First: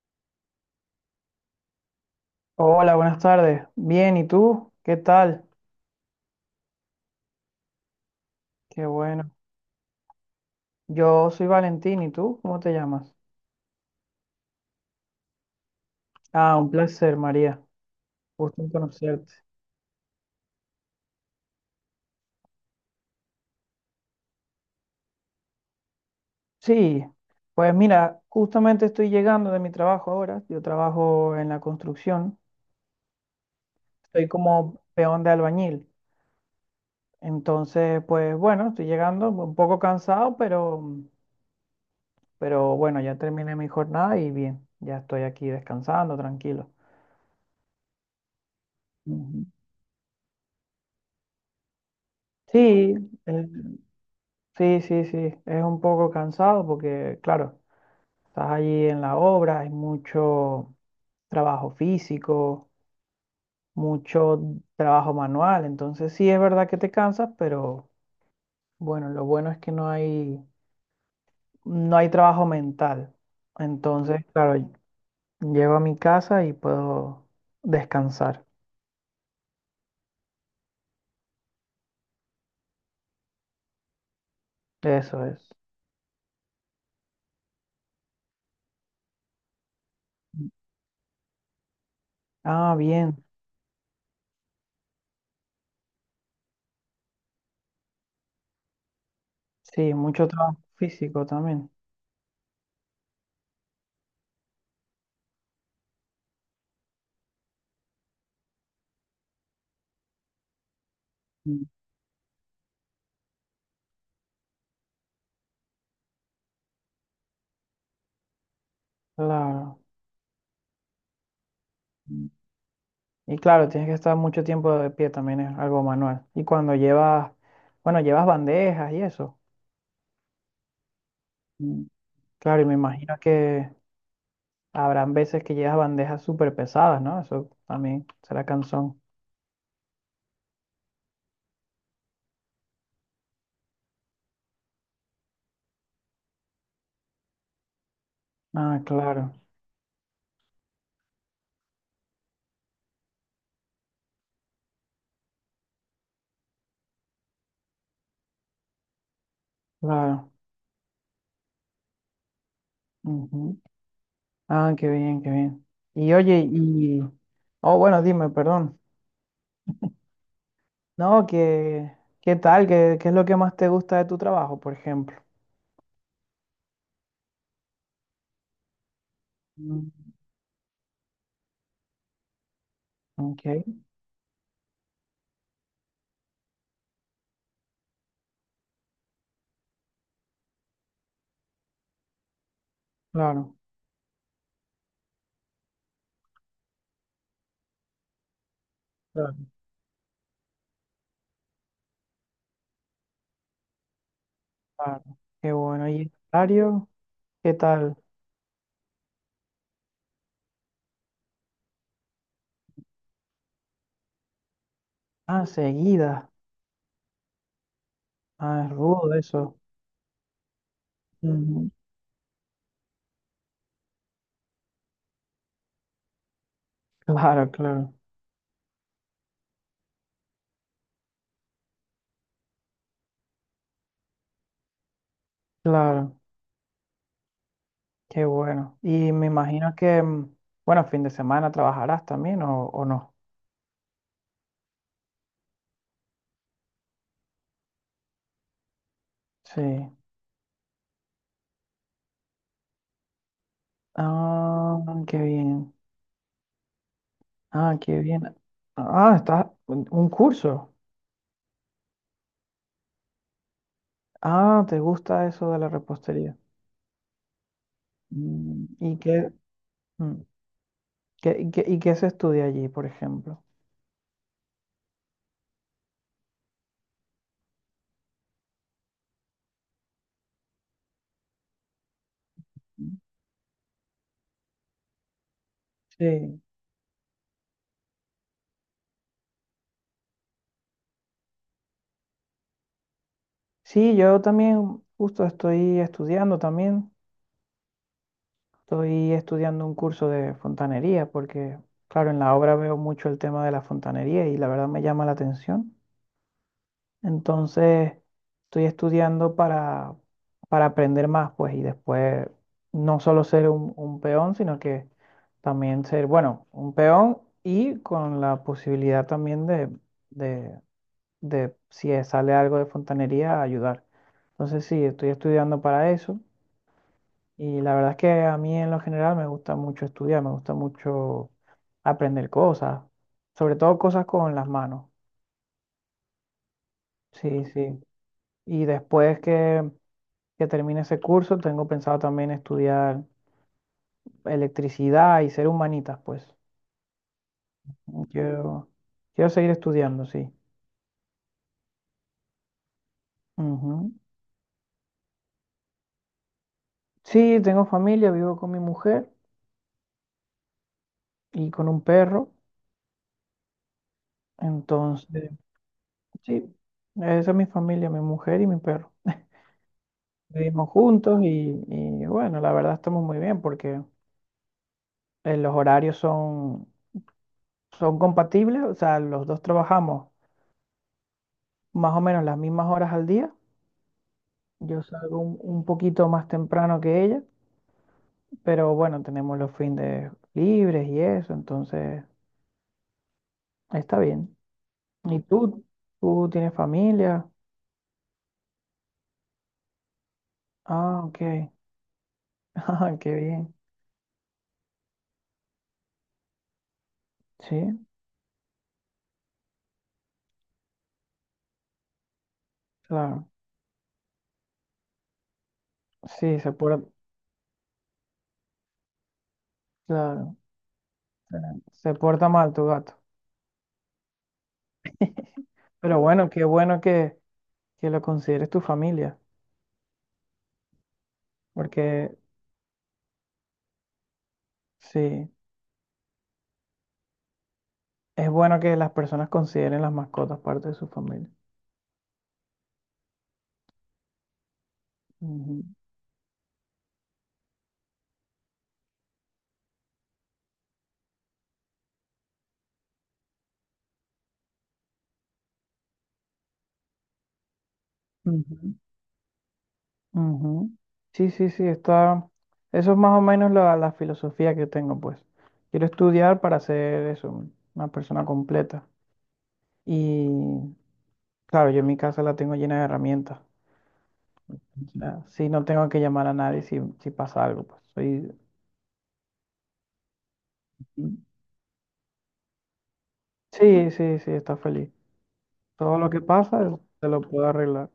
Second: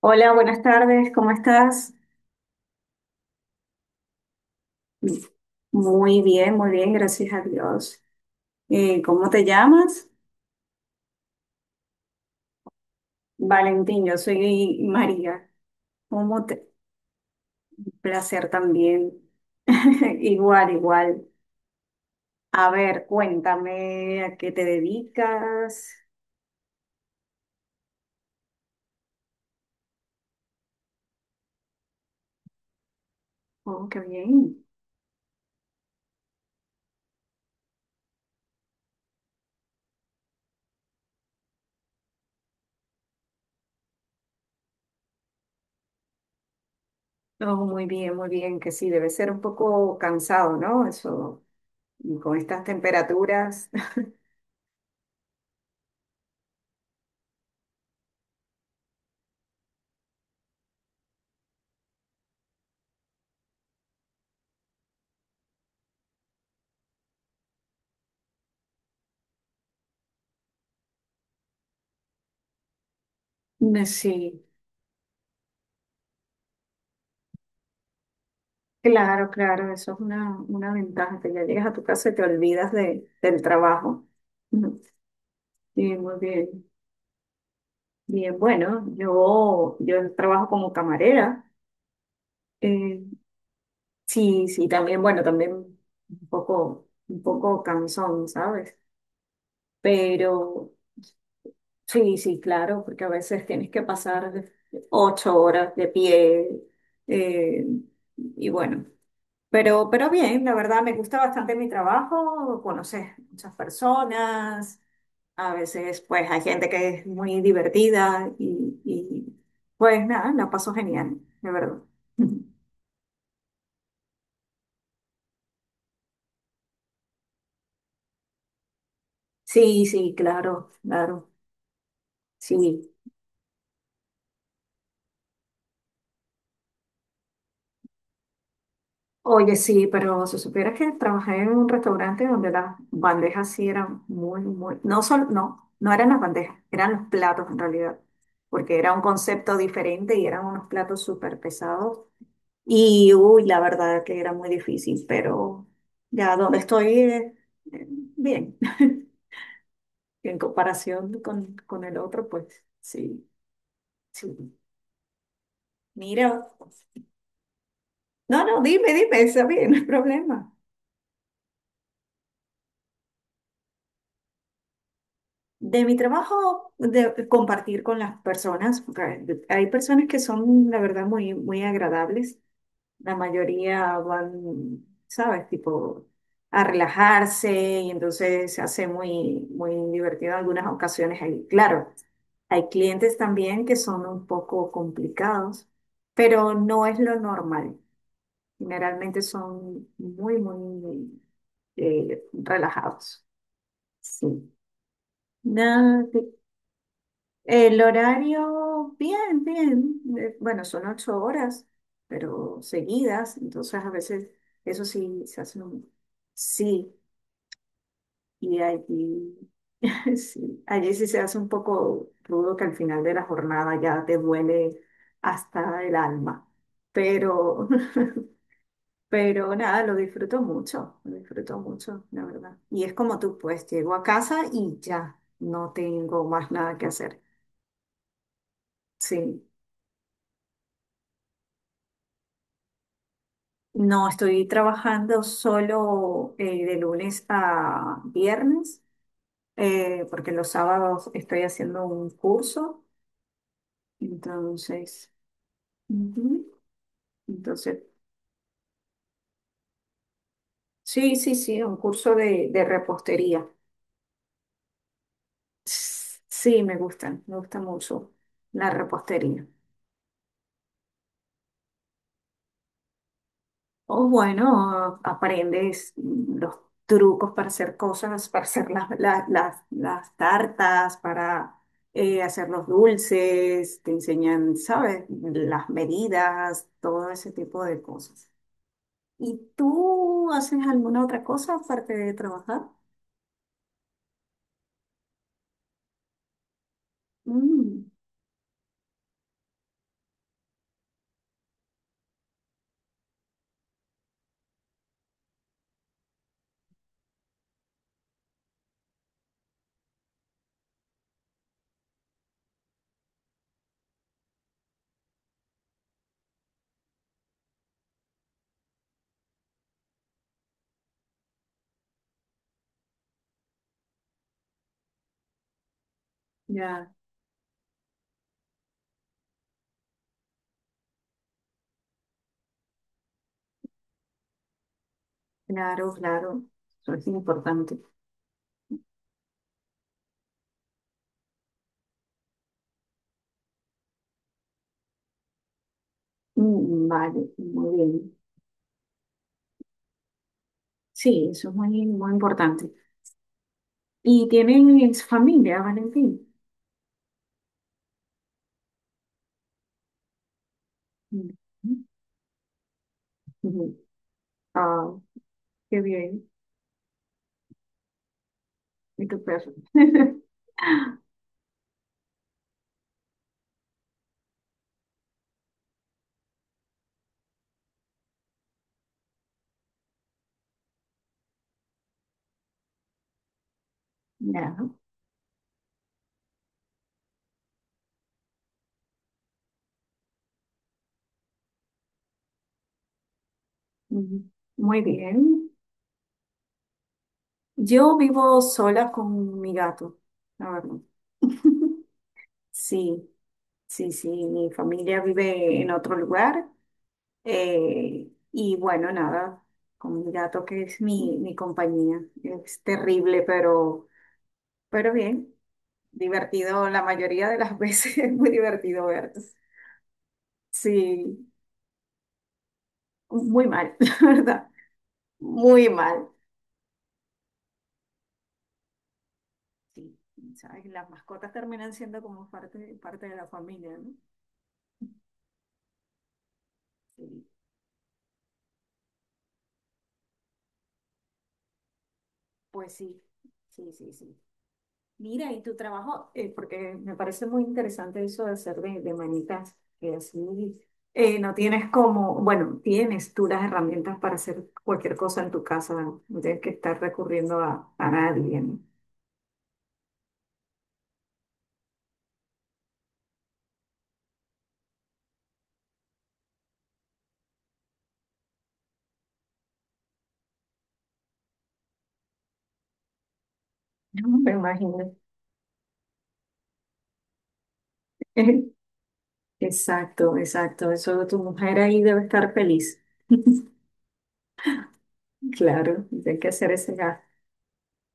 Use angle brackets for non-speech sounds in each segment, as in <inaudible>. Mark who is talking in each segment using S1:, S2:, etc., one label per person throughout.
S1: Hola, buenas tardes, ¿cómo estás?
S2: Hola, buenas tardes. Bien, ¿y tú? ¿Qué tal?
S1: Muy bien, gracias a Dios.
S2: Qué
S1: ¿Cómo
S2: bueno.
S1: te llamas?
S2: Yo soy Valentín, ¿y tú? ¿Cómo te llamas?
S1: Valentín, yo soy María. ¿Cómo
S2: Ah,
S1: te...
S2: un placer, María.
S1: placer
S2: Gusto en
S1: también.
S2: conocerte.
S1: <laughs> Igual, igual. A ver, cuéntame a qué te dedicas.
S2: Sí, pues mira, justamente estoy llegando de mi trabajo ahora. Yo trabajo en la construcción.
S1: Oh, qué
S2: Estoy
S1: bien.
S2: como peón de albañil. Entonces, pues bueno, estoy llegando un poco cansado, pero bueno, ya terminé mi jornada y bien, ya estoy aquí descansando, tranquilo.
S1: Oh, muy bien, que sí, debe ser un
S2: Ujú.
S1: poco cansado, ¿no? Eso, con estas
S2: Sí, eh,
S1: temperaturas.
S2: sí, sí, sí, es un poco cansado porque, claro, estás allí en la obra, hay mucho trabajo físico, mucho trabajo manual, entonces sí es verdad que te cansas, pero bueno, lo bueno es que no hay trabajo mental.
S1: <laughs>
S2: Entonces,
S1: Sí.
S2: claro, llego a mi casa y puedo descansar.
S1: Claro, claro, eso es una ventaja, que ya llegas a tu casa y te olvidas del trabajo. Ujú.
S2: Eso es.
S1: Sí, muy bien. Bien, bueno, yo trabajo como camarera.
S2: Ah,
S1: Eh,
S2: bien.
S1: sí, sí, también, bueno, también un poco cansón, ¿sabes?
S2: Sí, mucho trabajo
S1: Pero
S2: físico también.
S1: sí, sí, claro, porque a veces tienes que ocho horas de pie. eh, y bueno. Pero bien, la verdad me gusta bastante
S2: Mm.
S1: mi trabajo, conoces muchas personas, a veces pues hay gente que es muy divertida
S2: Claro.
S1: pues nada, la paso genial, de verdad. <laughs>
S2: Y claro, tienes que estar mucho tiempo de pie también, es algo manual. Y cuando bueno, llevas bandejas y eso.
S1: Sí, sí, claro, claro,
S2: Mm. Claro, y me
S1: sí.
S2: imagino que habrán veces que llevas bandejas súper pesadas, ¿no? Eso también será cansón.
S1: Oye, sí, pero si supieras que trabajé en un restaurante donde las bandejas sí eran muy, muy, no solo, no, no eran las bandejas, eran los platos en realidad, porque
S2: Ah,
S1: era un
S2: claro,
S1: concepto diferente y eran unos platos súper pesados. Y uy, la verdad que era muy difícil, pero ya donde estoy, eh, bien. <laughs>
S2: claro.
S1: En comparación con el otro, pues sí,
S2: Ujú.
S1: sí.
S2: Ah, qué bien, qué bien. Y oye,
S1: Mira,
S2: oh, bueno, dime,
S1: no, no,
S2: perdón.
S1: dime, dime, está bien, <laughs> no hay problema.
S2: No, que, ¿qué tal? ¿Qué es lo que más te gusta de tu trabajo, por ejemplo?
S1: De mi trabajo, de compartir con las personas, porque hay personas
S2: Mm.
S1: que son, la verdad, muy, muy agradables. La
S2: Ok,
S1: mayoría van, ¿sabes? Tipo a relajarse y entonces se hace muy, muy divertido en algunas ocasiones. Claro, hay clientes
S2: claro,
S1: también que son un poco complicados, pero no es lo normal. Generalmente
S2: claro,
S1: son muy, muy relajados. Sí.
S2: claro. Qué bueno. ¿Y el
S1: Nada,
S2: horario? ¿Qué
S1: el
S2: tal?
S1: horario, bien, bien. Bueno, son 8 horas, pero seguidas, entonces a veces eso sí se
S2: Ah,
S1: hace un...
S2: seguida.
S1: Sí, y
S2: Ah, es rudo
S1: allí,
S2: eso.
S1: <laughs> sí, allí sí se hace un
S2: Ujú.
S1: poco rudo que al final de la jornada ya te duele hasta el alma.
S2: Claro,
S1: Pero,
S2: claro,
S1: <laughs> pero nada, lo disfruto mucho, la verdad. Y es como tú, pues llego a casa y ya, no
S2: claro.
S1: tengo más nada que hacer.
S2: Qué bueno. Y me
S1: Sí.
S2: imagino que, bueno, fin de semana trabajarás también o no.
S1: No, estoy trabajando solo de lunes a viernes,
S2: Sí.
S1: porque los sábados estoy haciendo un curso.
S2: Ah,
S1: Entonces,
S2: qué bien.
S1: ujú,
S2: Ah,
S1: entonces,
S2: qué bien. Ah, está un curso.
S1: sí, sí, sí, un curso de repostería.
S2: Ah, ¿te gusta eso de la
S1: S-
S2: repostería?
S1: Sí, me gusta mucho la
S2: ¿Y qué,
S1: repostería.
S2: mm, y qué, y qué se estudia allí, por ejemplo?
S1: O bueno, aprendes los trucos para hacer cosas, para hacer las tartas, para hacer los
S2: Mm.
S1: dulces, te enseñan, ¿sabes? Las
S2: Sí.
S1: medidas, todo ese tipo de cosas. ¿Y tú haces alguna otra cosa aparte de trabajar?
S2: Sí, yo también justo estoy estudiando también.
S1: Mm,
S2: Estoy estudiando un curso de fontanería porque, claro, en la obra veo mucho el tema de la fontanería y la verdad me llama la atención. Entonces, estoy estudiando para aprender más, pues, y después no solo ser un peón, sino que también ser, bueno, un peón y con la posibilidad también de, de si sale algo de fontanería, ayudar. Entonces, sí, estoy estudiando para eso.
S1: ya,
S2: Y la verdad es que a mí en lo general me gusta mucho estudiar, me gusta mucho aprender cosas, sobre todo cosas con las manos.
S1: claro, claro, eso es
S2: Sí,
S1: importante.
S2: sí. Y después que termine ese curso, tengo pensado también estudiar electricidad y ser humanitas, pues.
S1: Mm, vale, muy bien.
S2: Quiero, quiero seguir estudiando, sí.
S1: Sí, eso es muy, muy importante.
S2: Ujú.
S1: ¿Y tienen familia, Valentín?
S2: Sí, tengo familia, vivo con mi mujer y con
S1: Mm.
S2: un perro.
S1: Ujú. Ah,
S2: Entonces,
S1: qué bien.
S2: sí, esa es mi familia, mi mujer y mi perro.
S1: Y tu perro.
S2: Vivimos
S1: <laughs>
S2: juntos y, bueno, la verdad estamos muy bien porque los horarios son compatibles, o sea, los dos trabajamos más o menos las mismas horas al día.
S1: Ya.
S2: Yo salgo un poquito más temprano que ella, pero bueno, tenemos los fines libres y eso, entonces está
S1: Ujú.
S2: bien.
S1: Muy
S2: ¿Y
S1: bien.
S2: tú? ¿Tú tienes familia?
S1: Yo vivo sola con mi gato, la verdad.
S2: Ah, ok. <laughs>
S1: <laughs>
S2: Ah,
S1: Sí,
S2: qué bien.
S1: sí, sí. Mi familia vive en otro lugar.
S2: Sí,
S1: Y bueno, nada, con mi gato que es mi compañía. Es terrible,
S2: claro.
S1: pero bien.
S2: Sí, se
S1: Divertido la
S2: porta,
S1: mayoría de las veces. <laughs> Es muy divertido verlos.
S2: claro.
S1: Sí,
S2: Se porta mal tu gato.
S1: muy mal, <laughs> la verdad. Muy
S2: Pero
S1: mal.
S2: bueno, qué bueno que lo consideres tu familia,
S1: Sí, sabes, las mascotas terminan siendo
S2: porque
S1: como parte de la familia, ¿no?
S2: sí,
S1: Sí,
S2: es bueno que las personas consideren las mascotas parte de su familia.
S1: pues sí, sí, sí, sí. Mira, y tu
S2: Ujú,
S1: trabajo, porque me parece muy interesante eso de hacer de manitas, que así no tienes como, bueno, tienes tú las herramientas para hacer cualquier cosa en tu casa, no. No tienes que estar recurriendo a nadie, ¿no? <laughs>
S2: ujú, ujú. Sí, sí, sí, está. Eso es más o menos la filosofía que tengo, pues. Quiero estudiar para ser eso, una persona completa. Y claro, yo en mi casa la tengo llena de herramientas.
S1: No me imagino.
S2: O sea, sí, no tengo que llamar a nadie si pasa algo, pues. Soy...
S1: <laughs> Exacto, exacto. Eso tu mujer ahí debe estar feliz. <laughs>
S2: Sí, sí, sí, está feliz.
S1: Claro,
S2: Todo lo
S1: tiene
S2: que
S1: que hacer
S2: pasa,
S1: ese gasto.
S2: se lo puedo arreglar.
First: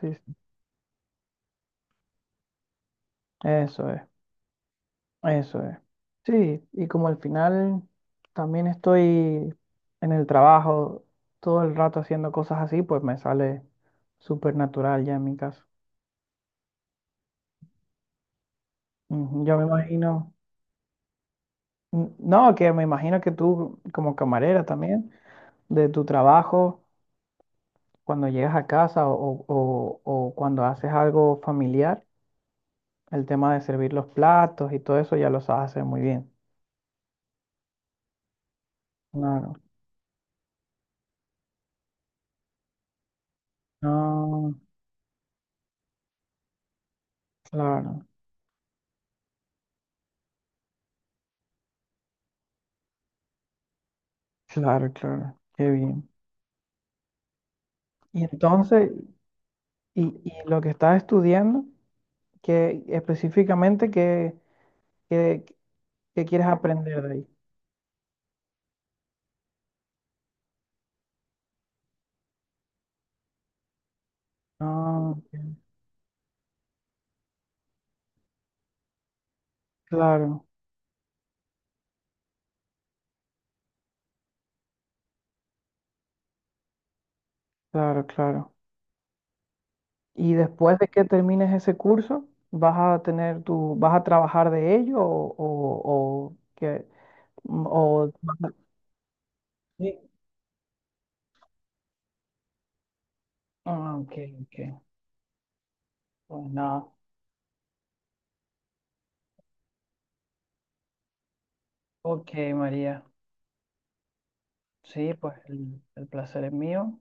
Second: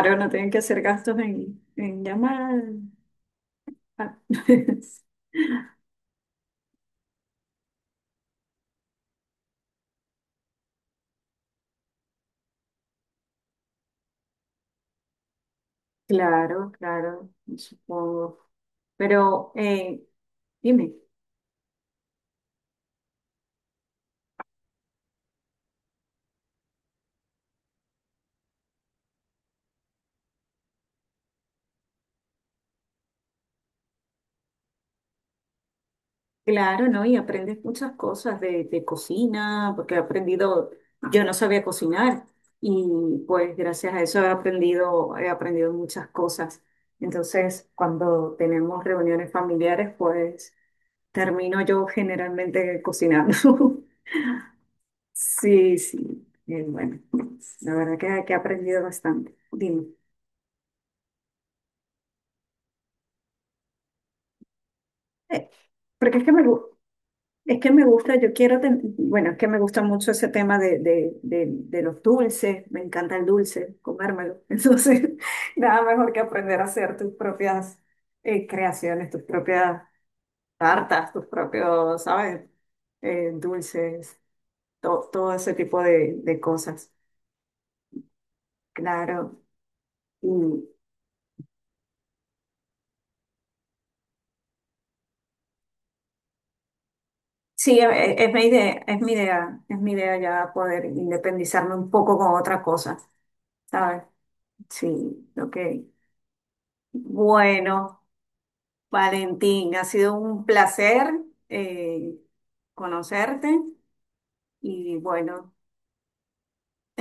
S2: Sí,
S1: no
S2: sí.
S1: tienen que hacer gastos en llamar.
S2: Eso es,
S1: Ah, <laughs>
S2: eso es. Sí, y como al final también estoy en el trabajo todo el rato haciendo cosas así, pues me sale súper natural ya en mi caso.
S1: claro, claro, supongo.
S2: Ujú,
S1: Pero
S2: yo me imagino,
S1: dime,
S2: n- no, que me imagino que tú como camarera también, de tu trabajo, cuando llegas a casa o cuando haces algo familiar, el tema de servir los platos y todo eso ya lo sabes hacer muy bien.
S1: claro, ¿no? Y aprendes muchas cosas de
S2: Claro,
S1: cocina, porque he aprendido, yo no sabía cocinar y pues gracias a eso
S2: no,
S1: he aprendido muchas cosas. Entonces,
S2: claro,
S1: cuando tenemos reuniones familiares, pues termino yo generalmente cocinando. <laughs>
S2: claro, claro, qué
S1: Sí,
S2: bien.
S1: sí, bien, bueno. La verdad
S2: Y
S1: que he aprendido
S2: entonces,
S1: bastante. Dime.
S2: y lo que estás estudiando, que específicamente qué-
S1: Eh, porque es
S2: qué
S1: que me,
S2: quieres
S1: gu-
S2: aprender de ahí.
S1: Es que me gusta, bueno, es que me gusta mucho ese tema de los dulces, me encanta el dulce, comérmelo. <laughs> Entonces,
S2: Ah, ok.
S1: nada mejor que aprender a hacer tus propias creaciones, tus propias
S2: Claro,
S1: tartas, tus propios, ¿sabes? Dulces, todo ese tipo de cosas.
S2: claro, claro.
S1: Claro.
S2: Y
S1: Y,
S2: después de que termines ese curso, vas a tener tu, vas a trabajar de ello o qué,
S1: sí,
S2: o
S1: es
S2: vas
S1: mi
S2: a-
S1: idea, es mi idea, es mi
S2: sí.
S1: idea ya poder independizarme un poco con otra cosa,
S2: Ah,
S1: ¿sabes?
S2: ok, ok.
S1: Sí, ok.
S2: Pues nada.
S1: Bueno, Valentín, ha sido un placer eh,
S2: Ok, María.
S1: conocerte y
S2: Sí, pues
S1: bueno,
S2: el placer es mío.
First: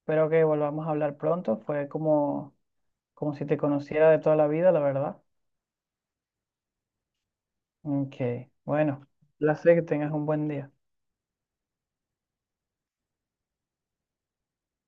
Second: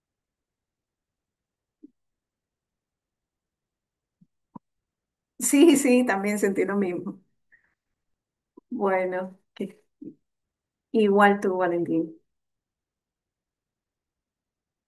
S2: Espero que volvamos a hablar pronto. Fue como si te conociera de toda la vida, la verdad.
S1: <laughs> sí, sí, también sentí lo mismo.
S2: Ok, bueno,
S1: Bueno,
S2: placer
S1: que-
S2: que tengas un buen día.
S1: Igual tú, Valentín.